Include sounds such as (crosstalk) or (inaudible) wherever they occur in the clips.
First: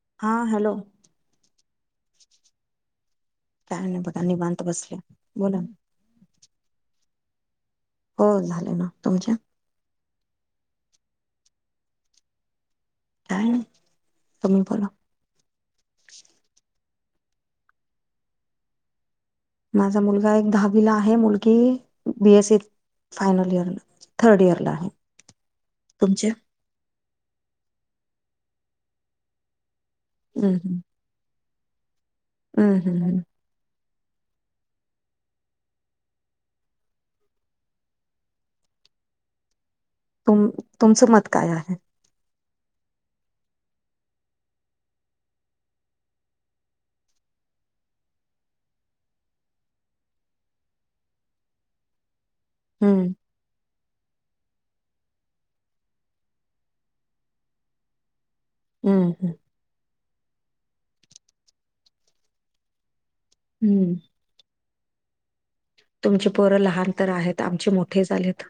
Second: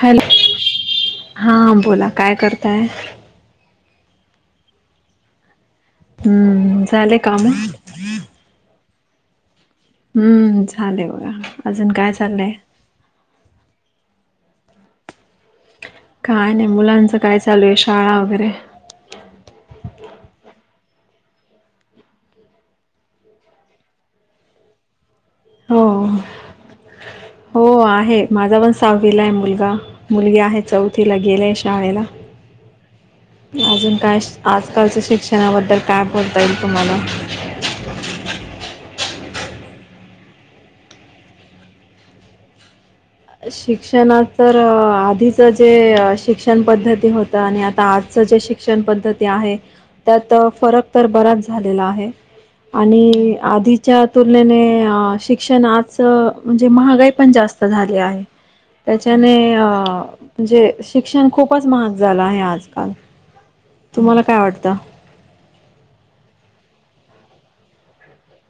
Hello हा बोला काय करताय? काय नाय बघा निवांत बसलीये बोला हम्म झाले काम हो झाले ना तुमच्या हम्म झाले बघा अजून काय चाललंय? काय नाय तुम्ही बोला काय नाय मुलांचं काय चालू आहे शाळा वगैरे माझा मुलगा एक दहावीला आहे मुलगी बी एस सीत फायनल इयर ला थर्ड इयरला आहे. हो तुमचे हो आहे माझा पण सहावील आहे मुलगा. मुलगी आहे चौथीला गेलय शाळेला हम् हम्म अजून काय आजकालच्या शिक्षणाबद्दल काय बोलता येईल तुम्हाला तुम तुमचं मत काय आहे? शिक्षणात तर आधीचं जे शिक्षण पद्धती होत आणि आता आजचं जे शिक शिक्षण पद्धती आहे त्यात फरक तर बराच झालेला आहे. हम्म आणि आधी च्या तुलनेने अं शिक्षण आज म्हणजे महागाई पण जास्त झाली आहे. हम्म त्याच्याने अ म्हणजे शिक्षण खूपच महाग झालं आहे आजकाल हम्म तुम्हाला काय वाटतं? तुमची पोरं लहान तर आहेत आमचे मोठे झालेत.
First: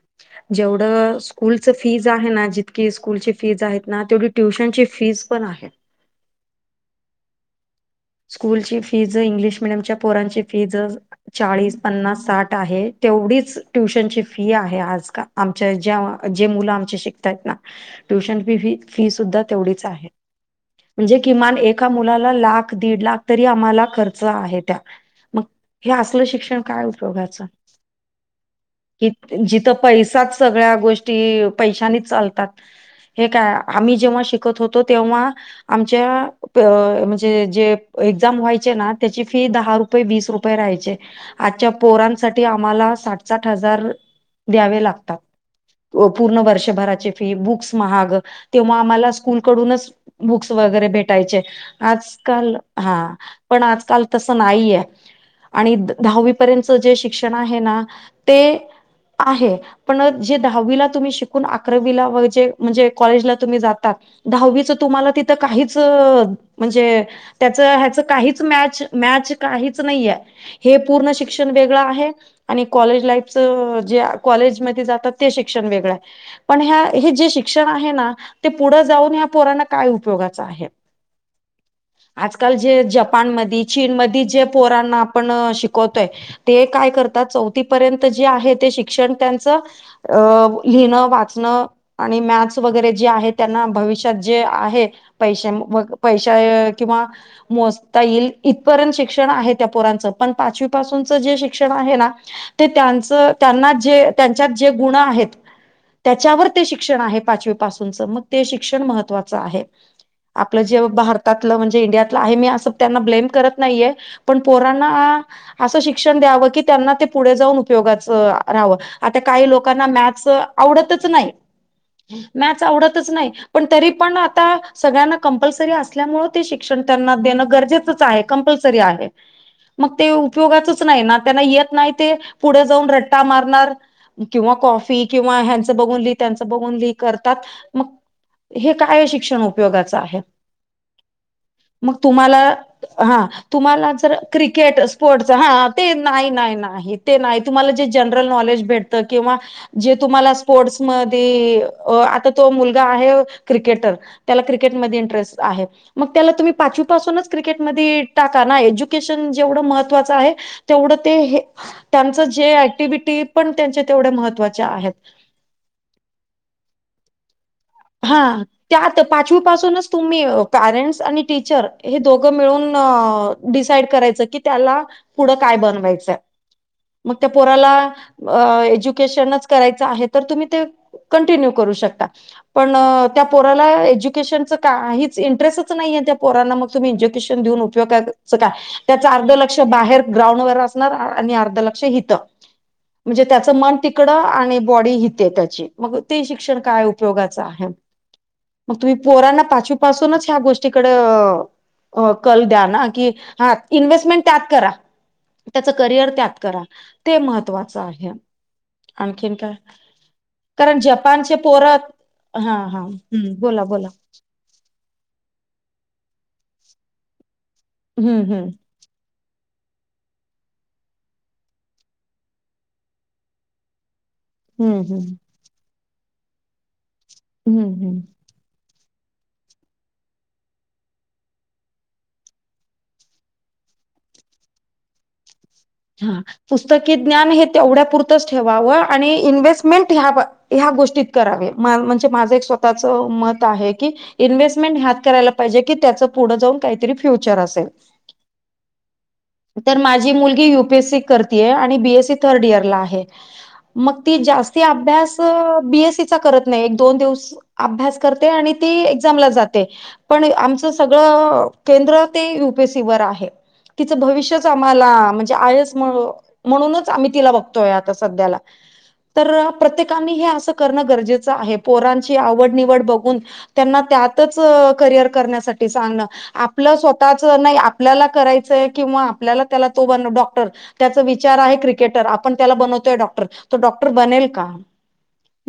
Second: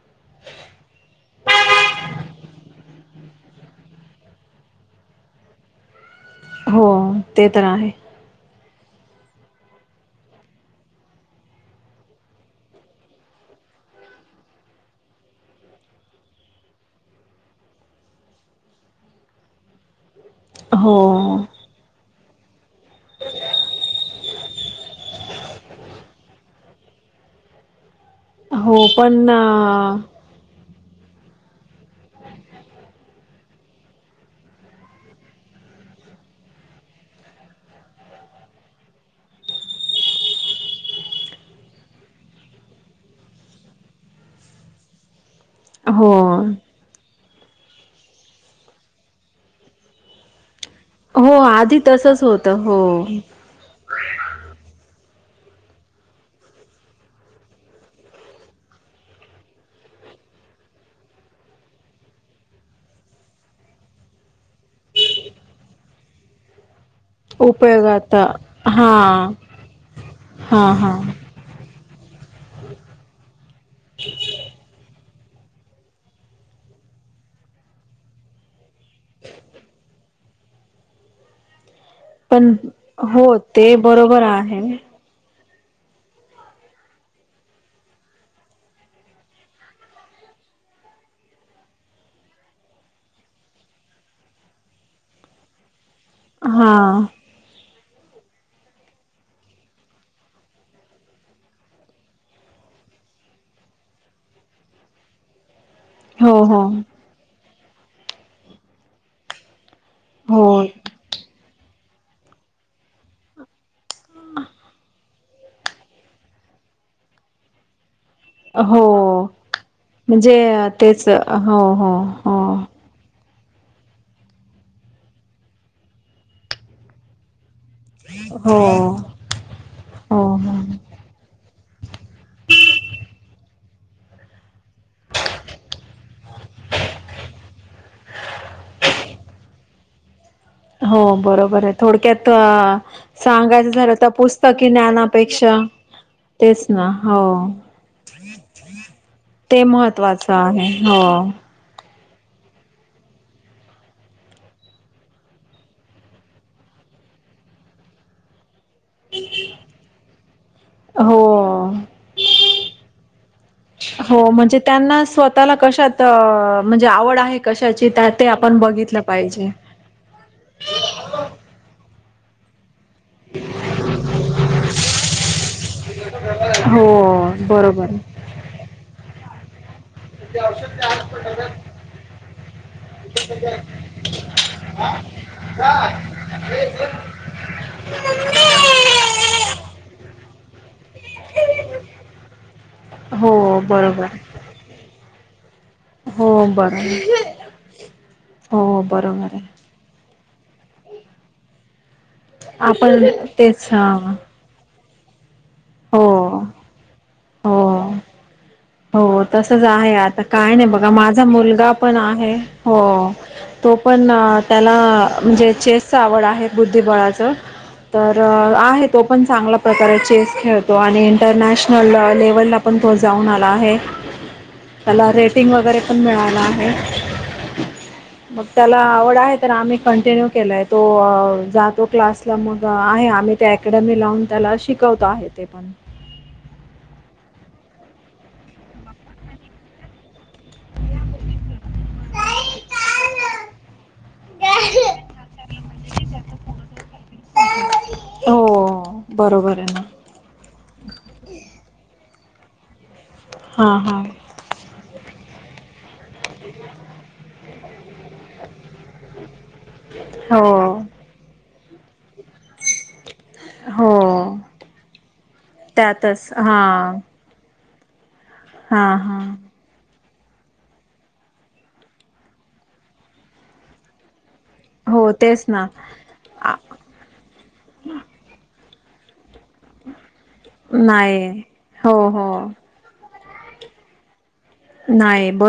जेवढं स्कूलच फीज आहे ना जीत तकी स्कूल ची फीज आहेत ना तेवढी ट्युशन ची फीज पण आहे. हो ते तर आहे. स्कूलची फीज इंग्लिश मिडियमच्या पोरांची फीज चाळीस पन्नास साठ आहे. तेवढीच ट्युशनची फी आहे. आजकाल आमच्या ज्या जे मुलं आमचे शिकतायत ना ट्युशन फी फी फी सुद्धा तेवढीच आहे हो, म्हणजे किमान एका मुलाला लाख दीड लाख तरी आम्हाला खर्च आहे त्या मग हे असल शिक्षण काय उप उपयोगाच हो, कि पण अ, जिथं पैसाच सगळ्या गोष् ष्टी पैशानीच चालतात. हे काय आम्ही जेव्हा शिकत होतो तेव्हा आमच्या प म्हणजे जे एक्झाम व्हायचे ना त्याची फी दहा रुपये वीस रुपये राहायचे. आजच्या पोरांसाठी आम्हाला साठ साठ हजार द्यावे लागतात. पू हो, पूर्ण वर्षभराचे फी बुक्स महाग तेव्हा आम्हाला स्कूल कडूनच बुक्स वैगरे भेट हो, टायचे आधी तसंच आजकाल होतं. हा हो. पण आजकाल तस नाहीय आणि दहावी पर्यंतच जे शिक्षण आहे ना ते आहे पण जे दहावीला तुम्ही शिकून अकरावीलाे म्हणजे कॉलेजला तुम्ही जातात दहावी तुम्हाला तिथ काहीच म्हणजे त्याच ह्याच उपयोगात काहीच मॅच हा काहीच नाहीय हा हे हा पूर्ण शिक वे क ला क शिक्षण वेगळ आहे पण ह्या हे जे शिक्षण आहे ना ते पुढं जाऊन ह्या पोरांना काय उपयोगाचं आहे पण आजकाल जे जपान हो मध ते चीन मध बरोबर जे आहे पोरण आपण शिक चवतोय ते काय करतात चौथी पर्यंत जे आहे ते शिक्षण त्यांचं अ लिहिणं वाचणं आणि मॅथ्स वगैरे जे आहे त्यांना भविष्यात जे आहे पैसे पैशा हा किंवा मोजता येईल इथपर्यंत शिक्षण आहे त्या पोरांचं पण पाचवीपासूनच जे शिक्षण आहे ना ते त्यांच त्यांना जे त्यांच्यात जे गुण आहेत हो त्याच्यावर हो ते शिक्षण आहे पाचवीपासूनचं मग ते शिक्षण महत्त्वाचं आहे हो आपलं जे भारतातलं म्हणजे इंडियातलं आहे मी अस त्यांना ब्लेम करत नाहीये पण पोरांना असं शिक्षण द्याव की त्यांना ते पुढे जाऊन उपयोगाच रावं आता हो काही लोकांना मॅथस म्हणजे आवडतच तेच नाही हो हो हो मॅथ आवडत नाही पण तरी पण आता सगळ्यांना कंपल्सरी असल्यामुळे ते शिक्षण त्यांना देणं गरजेच क हो हो हो पुढे जाऊ रा मारणार किंवा क फी किंवा ह्यांच बघून लि त्यांच बघून लि करतात मग हे काय शिक्षण उपयोगाचं आहे हो बरोबर बर मग थोडक्यात तुम्हाला हा सांगायचं तुम्हाला झालं तर जर पुस्तकी क्रिकेट स्पोर्टच ज्ञानापेक्षा हा ते नाही नाही तेच ना नाही ते हो नाही तुम्हाला जे जनरल नॉलेज भेटत किंवा ते तुम्हाला महत्त्वाचं आहे हो स्पोर्टसमध्ये अ आता तो मुलगा आहे क्रिकेटर त्याला क्रिकेटमध्ये इंटरेस्ट आहे मग त्याला तुम्ही पाचवीपासूनच क्रिकेटमध्ये टाका ना एज्युकेशन जेवढं महत्त्वाचं तेवढं ते हो त्यांचं जे ऍक्टिव्हटी पण त्यांचे तेवढ्या महत्त्वाच्या आहेत ताला कशात म्हणजे आवड आहे कशाचीित हा त्यात पाचवीपासूनच तुम्ही पॅरेंट्स आणि टीचर हे दोघं मिळून डिसाइड करायच की त्याला पुढं काय बनवायचं मग त्या हो बरोबर. पोराला एज्युकेशनच करायचं आहे तर तुम्ही ते कंटिन्यू करू शकता पण त्या पोराला एज्युकेशनच काहीच इंटरेस्टच नाही आहे त्या पोराांना मग (unintelligible) आणि अर्ध लक्ष हितं म्हणजे त्याचं हो मन बरोबर. तिकडं आणि बॉडी हिते त्याची मग ते हो शिक्षण काय बरोबर. उपयोगा मग हो तुम्ही बरोबर आहे. पोरांना पाचवीपासूनच ह्या गोष्टीकडे अ कल द्या ना आपण की हा तेच हां. इन्व्हेस्टमेंट त्यात करा त्याच करिअर त्यात हो. करा ते महत्त्वाचं हो. आहे हो आणखीन काय तसच आहे आता काय नाही कारण बघा माझा जपानचे मुलगा पोरत पण आहे हा हा हो हम्म बोला तो बोला पण त्याला म्हणजे चेसच आवड आहे बुद्धिबळाचं तर हम्म हम्म आहेत तो पण चांगल्या प्रकारे चेस खेळतो तो आणि इंटरनॅशनल लेवल ला पण तो जाऊन आला आहे हम्म त्याला हम्म रेट फिंग वगैरे पण मिळाला आहे हम्म हम्म मग त्याला आवड आहे तर आम्ही कंटिन्यू केला आहे तो जातो क्लासला मग आहे आम्ही ते अकॅडमी लावून त्याला शिकवत आहे ते पण हा पुस्तकी ज्ञान हे तेवढ्या पुुरतंच ठेवावं आणि इन्व्हेस्टमेंट ह्या ह्या गोष्टीत करावे म्हणजे माझं एक स्वतःच मत आहे की इन्व्हेस्टमेंट ह्यात करायला पाहिजे की त्याचं पुढे जाऊन काहीतरी फ्युचर असेल हो बरोबर आहे ना मु यपीएस बीसीथर्डर आहे हां हां ती अभ्यास बीएससी चा करत नाही एक दोन दिवस अभ्यास करते आणि ती एक्झामला जाते पण आमच हो सगळं केंद्र ते युपीसी वर आहे हो तिचं भविष्यच आम्हाला म्हणजे आ त्यातच हा म्हणूनच आम त बघतोय आ सध्या हा हा तर प्रत्येकानी हे असं करणं गरजेचं आहे पोरांची आवड निवड बघून त्यांना त्यातच करिअर हो तेच ना करण्यासाठी सांगण आपलं स्वतःच नाही आपल्याला करायचंय किंवा आपल्याला त्याला तो ब डॉ र त्याचा नाही विचार आहे हो क्रिकेटर हो आपण त्याला बनवतोय डॉक्टर त डॉक्टर बनेल का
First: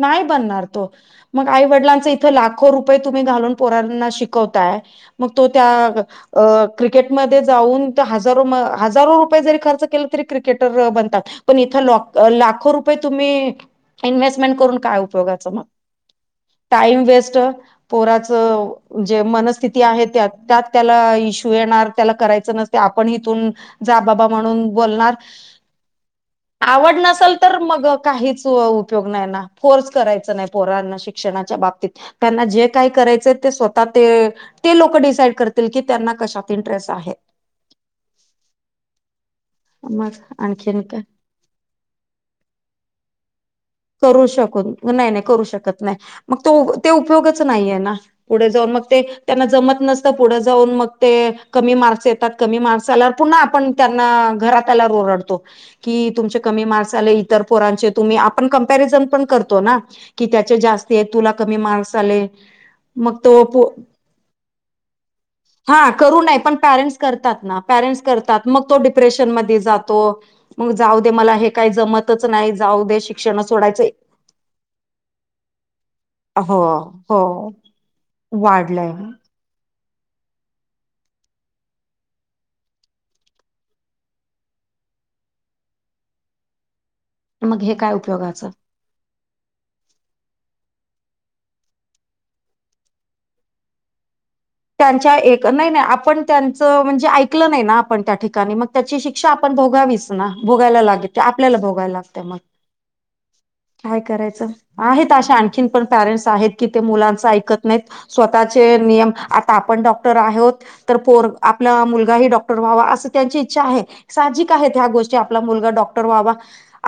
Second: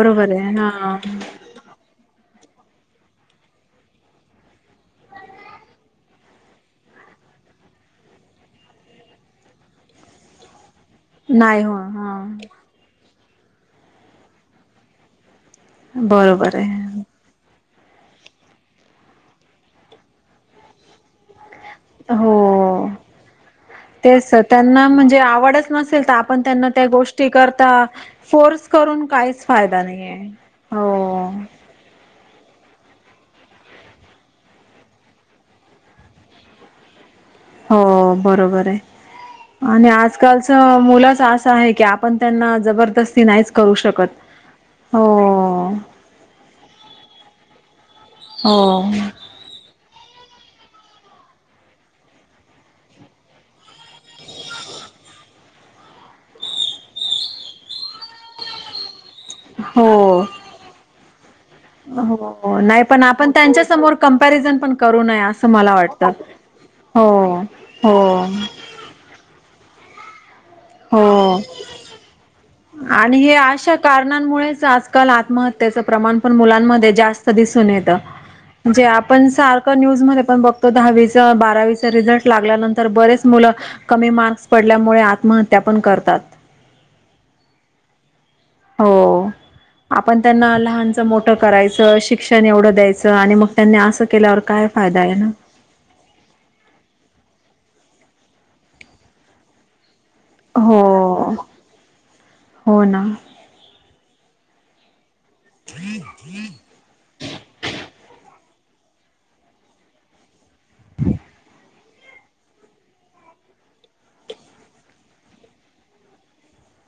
नाही आहे बनणार तो हा मग आई वडिलांचं इथं लाखो रुपये तुम्ही घालून पोरांना शिकवताय मग तो त्या क्रिकेटमध्ये जाऊन ह हजार रुपये जरी ख ब नाही इ हो हा ला तुम्ही इन्व्हेस्टमेंट करून काय उपयोगाचं मग बरोबर आहे टाईम वेस्ट पोराच जे मनस्थिती आहे त्या त्यात त्याला इशू येणार त्याला हो करायच नसते आपण हथून जा बाबा तेच म्हणून त्यांना बोलण म्हणजे आवडच नसेल तर आपण त्यांना त्या आवड गोष्टी नसेल तर करता मग काहीच फोर्स करून उपयोग नाही ना काहीच फायदा कोर्स नाहीये करायच नाही हो पोरांना शिक्षणाच्या बाबतीत त्यांना जे काही करायचंय ते स्वतः ते ते लोक डिसाइड करतील की त्यांना कशात इंटरेस्ट आहे हो बरोबर आहे आणि मग आजकालच आणखीन काय मुलंच असं आहे की पण त्यांना जबरदस्ती नाहीच करू शकून हो नाही नाही करू शकत नाही मग तो ते उपयोगाच नाहीये ना पुढे जाऊन मग हो ते त्यांना जमत नसतं पुढे जाऊन मग ते कमी मार्क्स येतात कमी मार्क्स आल्यावर पुन्हा आपण त्यांना घातला रतो की तुम कमी मारस आले इतर पोरांचे तुम् आपण कंपरिज पण करत हो की त्या जास् तुला क मार्क्स आले हो नाही पण मग आपण त्यांच्या तो समोर कंपॅरिझन पण करू नये असं मला हा वाटतं कर पण परं हो करतात ना परं हो करतात मग तो म हो का ज नाही आणि हे शिक्षण अशा सोडायचं कारणांमुळेच आजकाल आत्महत्येचं प्रमाण पण हो मुलांमध्ये हो जास्त दिसून येतं म्हणजे वाढलंय. आपण सारख न्यूज मध्ये पण बघतो दहावीचा बारावीचा रिझल्ट लागल्यानंतर बरेच मुलं कमी मार्क्स पडल्यामुळे आत्महत्या पण करतात मग हे काय उपयोगाचं हो आपण त्यांना लहानचं मोठं करायचं शिक्षण एवढं द्यायचं आणि मग त्यांनी असं केल्यावर काय फायदा आहे त्यांच्या ना एक नाही नाही आपण त्यांचं म्हणजे ऐकलं नाही ना आपण त्या ठिकाणी मग त्याची शिक्षा आपण भोगावीच भोगायला लागे हो आपल्याला भोगायला लागत मग हो ना काय करायचं आहेत अशे आणखीन पण पॅरेंट्स आहेत कि ते मुलांच ऐकत नाही स्वतःचे नियम आता आपण डॉक्टर आहोत तर पर आपला मुलगाही डॉ व्हावा असं त्यांची इच्छा आहे साहजिक आहेत ह्या गोष्टी आपला मुलगा डॉक्टर व्हावा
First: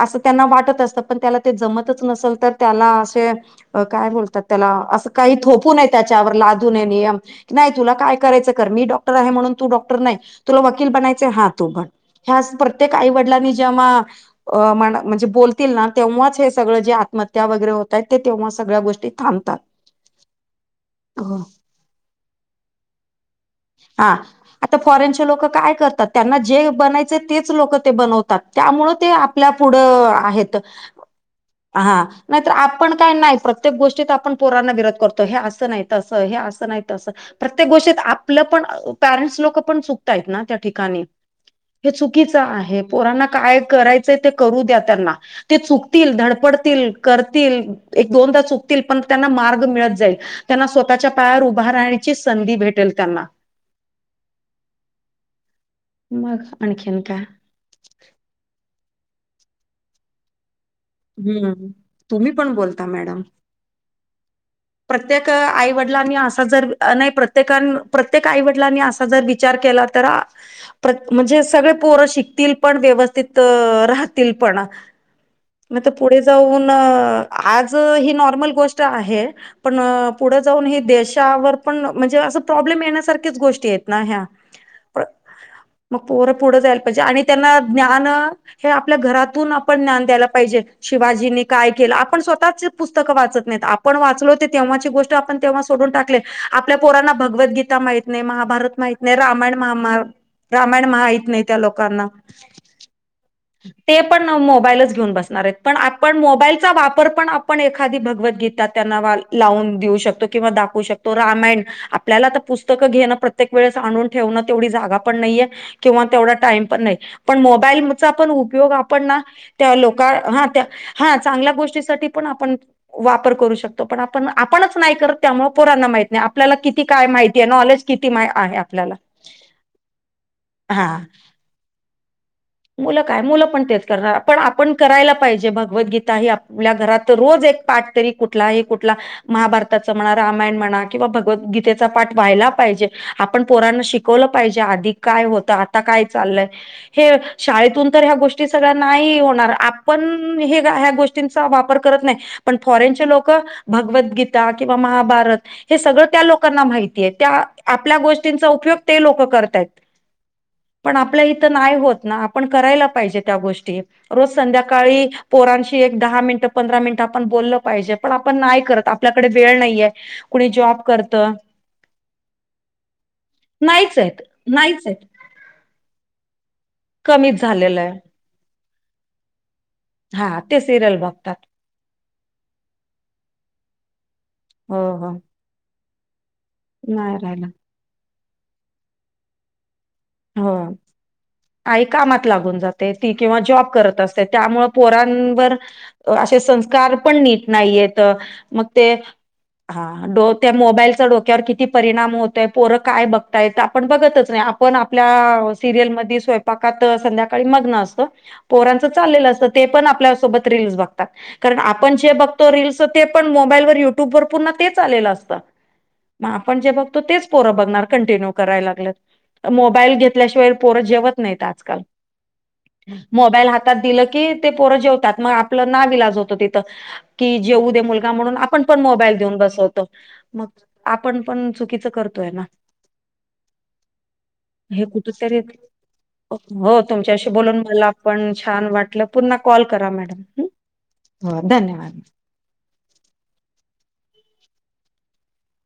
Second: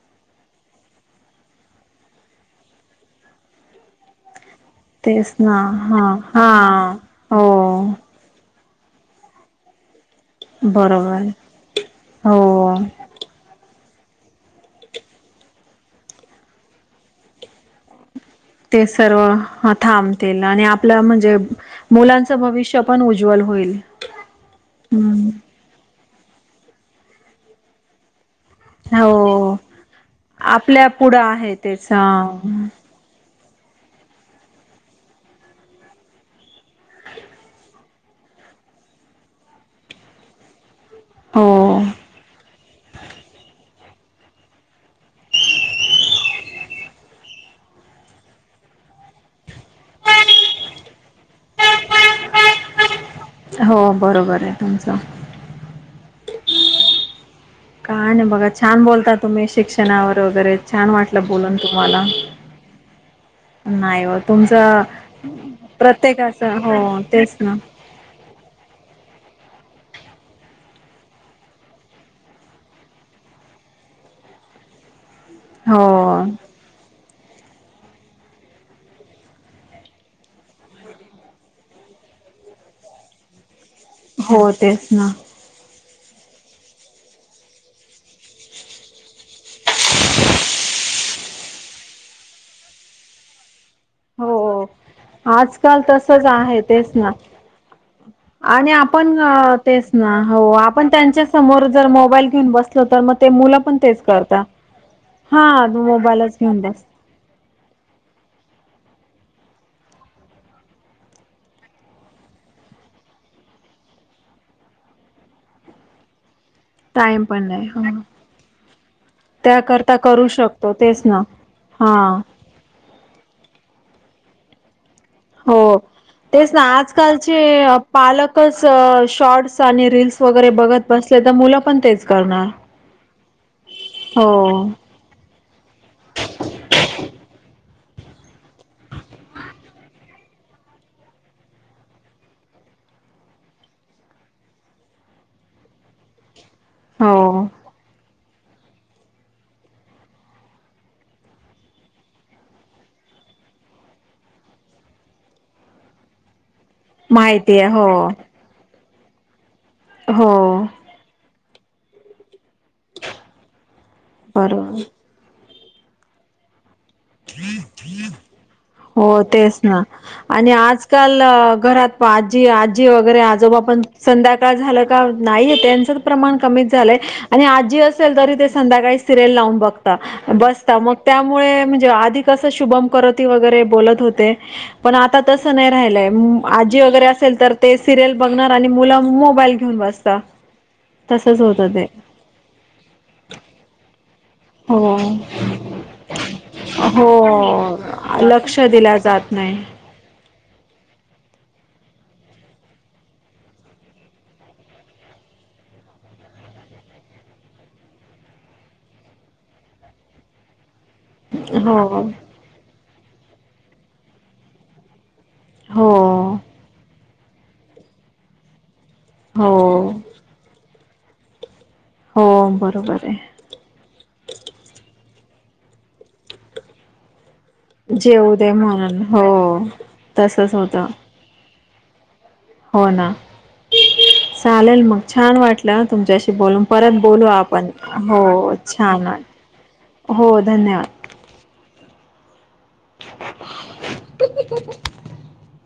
असं त्यांना वाटतं असतं पण त्याला ते जमतच नसेल तर त्याला असे अ काय बोलतात त्याला असं तेच काही ना थोपू नये हा त्याच्यावर हा लादू नये नियम हो नाही तुला काय कं रायचं कर मी डॉक्टर आहे म्हणून तू डॉक्टर नाही तुला वकील बरोबर बनायचं हा तण हो ह प्रत्येक आई वडलांनी जेव्हा म्हणजे बतील ना तेव्हाच सगळं जे आत्म त्या वगैरे होत आहेत तेव्हा सगळ्या ते गोष्टी सर्व थांबतात. थांबतील आणि आपलं म्हणजे हो. मुलांचं भविष्य पण उज्ज्ल होईल हा आता फॉरेनचे लोक हम्म काय करतात त्यांना जे बनायचं तेच लोक ते बनवतात त्यामुळं ते आपल्या हो पुढं आहेत आपल्या पुढं आहे तेच हा नाहीतर आप आपण काय नाही प्रत्येक गोष्टीत आपण पोरांना विरोध करतो हे असं नाही असं हे असं नाही प्रत्येक गोष्टी आपल पण पेरेंट्स लोक पण चुकतात ठिकाणी हो हे चुकीचं आहे पोरांना काय करायचंय ते करू द्या त्यांना ते चुकतील धडपडतील करतील एक दोनदा चुकतील पण त्यांना मार्ग मिळत जाईल त्यांना स्वतःच्या पायावर उभा राहण्याची संधी भेटेल त्यांना हो बरोबर आहे तुमचं मग आणखीन काय काय नाही बघा छान बोलता तुम्ही शिक्षणावर वगैरे छान वाटलं बोलून हम्म तुम्हाला तुम्ही पण बोलता मॅडम नाही व तुमच प्रत्येक आई वडिलांनी असा प्रत्येकाच जर हो नाही तेच ना प्रत्येकान प्रत्येक आईवडिलांनी असा जर विचार केला तर म्हणजे सगळे पोरं शिकतील पण व्यवस्थित राहतील पण मग हो तर पुढे जाऊन आज ही नॉर्मल गोष्ट आहे पण पुढे जाऊन हे देशावर पण म्हणजे असं प्रॉब्लेम येण्यासारख्याच गोष्टी आहेत नाही ह्या हो तेच ना मग पोर पुढं जायला पाहिजे आणि त्यांना ज्ञान हे आपल्या घरातून आपण ज्ञान द्यायला पाहिजे शिवाजींनी काय केलं आपण स्वतःच पुस्तक वाचत नाहीत आपण वाचलो हो तेव्हाची गोष्ट आपण तेव्हा आजकाल सोडून टाकले तसच आहे आपल्या तेच ना पोरांना भगवद्गीता माहिती नाही महाभारत आणि माहित नाही आपण रामायण तेच महा ना हो रामायण आपण त्यांच्या माहित नाही त्या समोर जर लोकांना मोबाईल घेऊन बसलो तर मग ते मुलं ते तेच पण करता मोबाईलच घेऊन बसणार हा पण आपण मो मोबाईलच घेऊन बस वापर पण आपण एखादी भगवद्गीता त्यांना लावून देऊ शकतो किंवा दाखवू शकतो रामायण आपल्याला आता पुस्तकं घेणं प्रत्येक वेळेस आणून ठेवणं तेवढी जागा पण नाहीये किंवा तेवढा टाइम टाइम पण नाही ह मोबाईलचा पण उपयोग आपण ना त्याकरता करू ह शकतो तेच ह ना चांगल्या गोष्टी हा वापर करू शकतो पण आपण आपण नाही कर हो तेच ना माहिती आजकालचे आहे नॉलेज किती आहे पालकच आपल्याला शॉर्ट्स आणि रीलस वगैरे बघत हा बसले तर मुलं पण तेच करणार मुलं काय मुलं पण तेच करणार हो पण आपण करायला पाहिजे भगवद्गीता ह आपल्या घरात रोज एक पाठ तरी कुठलाही कुठला महाभारताच म्हणा रामायण म्हणा किंवा भगवद्गीतेचा पाठ व्हायला पाहिजे आपण पोरांना शिक शिकवलं पाहिजे आधी काय होतं आता काय चालय हे हो शाळेतून तर ह्या गोष्टी सगळ्या नाही होणार आपण हे ह्या गोष्टींचा वापर करत नाही पण फॉरेनचे लोक भगवद्गीता किंवा महाभारत हे सगळं त्या लोकांना माहिती त्या आहे आपल्या हो गोष्टींचा उपयोग ते लोक करताय हो पण आपल्या इथं नाही होत ना आपण करायला पाहिजे त्या गोष्टी ज बरोबर संध्याकाळी पोरांशी एक दहा मिनटं पंधरा मिनटं आपण बोलल पाहिजे पण आपण नाही करत हो आपल्याकडे तेच वेळ ना नाहीये कुणी आणि जॉब करत आजकाल अ, घरात आजी आजी वगैरे आजोबा पण नाहीच आहेत संध्याकाळ झालं नाहीच का आहेत नाही त्यांचंच प्रमाण कमीच झालंय कमीच आणि आजी झालेलं आहे असेल तरी ते संध्याकाळी सिरयल लावून बघ हा ते बस मग सिरियल बघतात त्यामुळे म्हणजे आधी कस शुभम कर वरे बत होते हो पण हो आता तस नाही राहि आजी वगैरे नाही असेल राहिला तर ते सिरियल बघणार आणि मुलं मोबाईल घेऊन बसत तसच होतं ते जातिंवा जॉब करत अस त्यामुळे हो पोरांवर असे संस्कार पण नीट नाही येत मग ते साात नाही हा डो त्या मोबाईलचा डोक्यावर किती परिणाम होतोय पोरं काय बघतायेत आपण बघतच नाही आपण आपल्या सिरियल म स्वयंपाकात संध्याकाळी मग्न असत पोरांचं चाललेलं असतं ते पण आपल्यासोबत रीलज बघत कारण आपण हो जे बघतो रीलस ते पण मोबाईल व युट्यूब वर पर्ण तेच आलेलं असतं हो मग आपण जे बघतो तेच पोरं बघणार कंटिन्यू करायला लागलं हो ल घेतल्याशिवाय प जेवत नाही आज हो बरोबर मो आहे दिलं की ते पोरं जेवतात मग आपलं ना विलाज होत तिथं कि जेऊ दे मुलगा जेऊ म्हणून दे आपण पण मोबाईल हो देऊन बसवतो मग तसच होत आपण पण चुकीच करतो हो आहे ना हो ना चालेल हे मग छान कुठेतरी वाटलं तुमच्याशी बोलून हो परत बोलू तुमच्याशी बोलून आपण मला हो पण वाटलं छान वाट पुन्हा कॉल करा मॅडम हो धन्यवाद हो धन्यवाद (inaudible)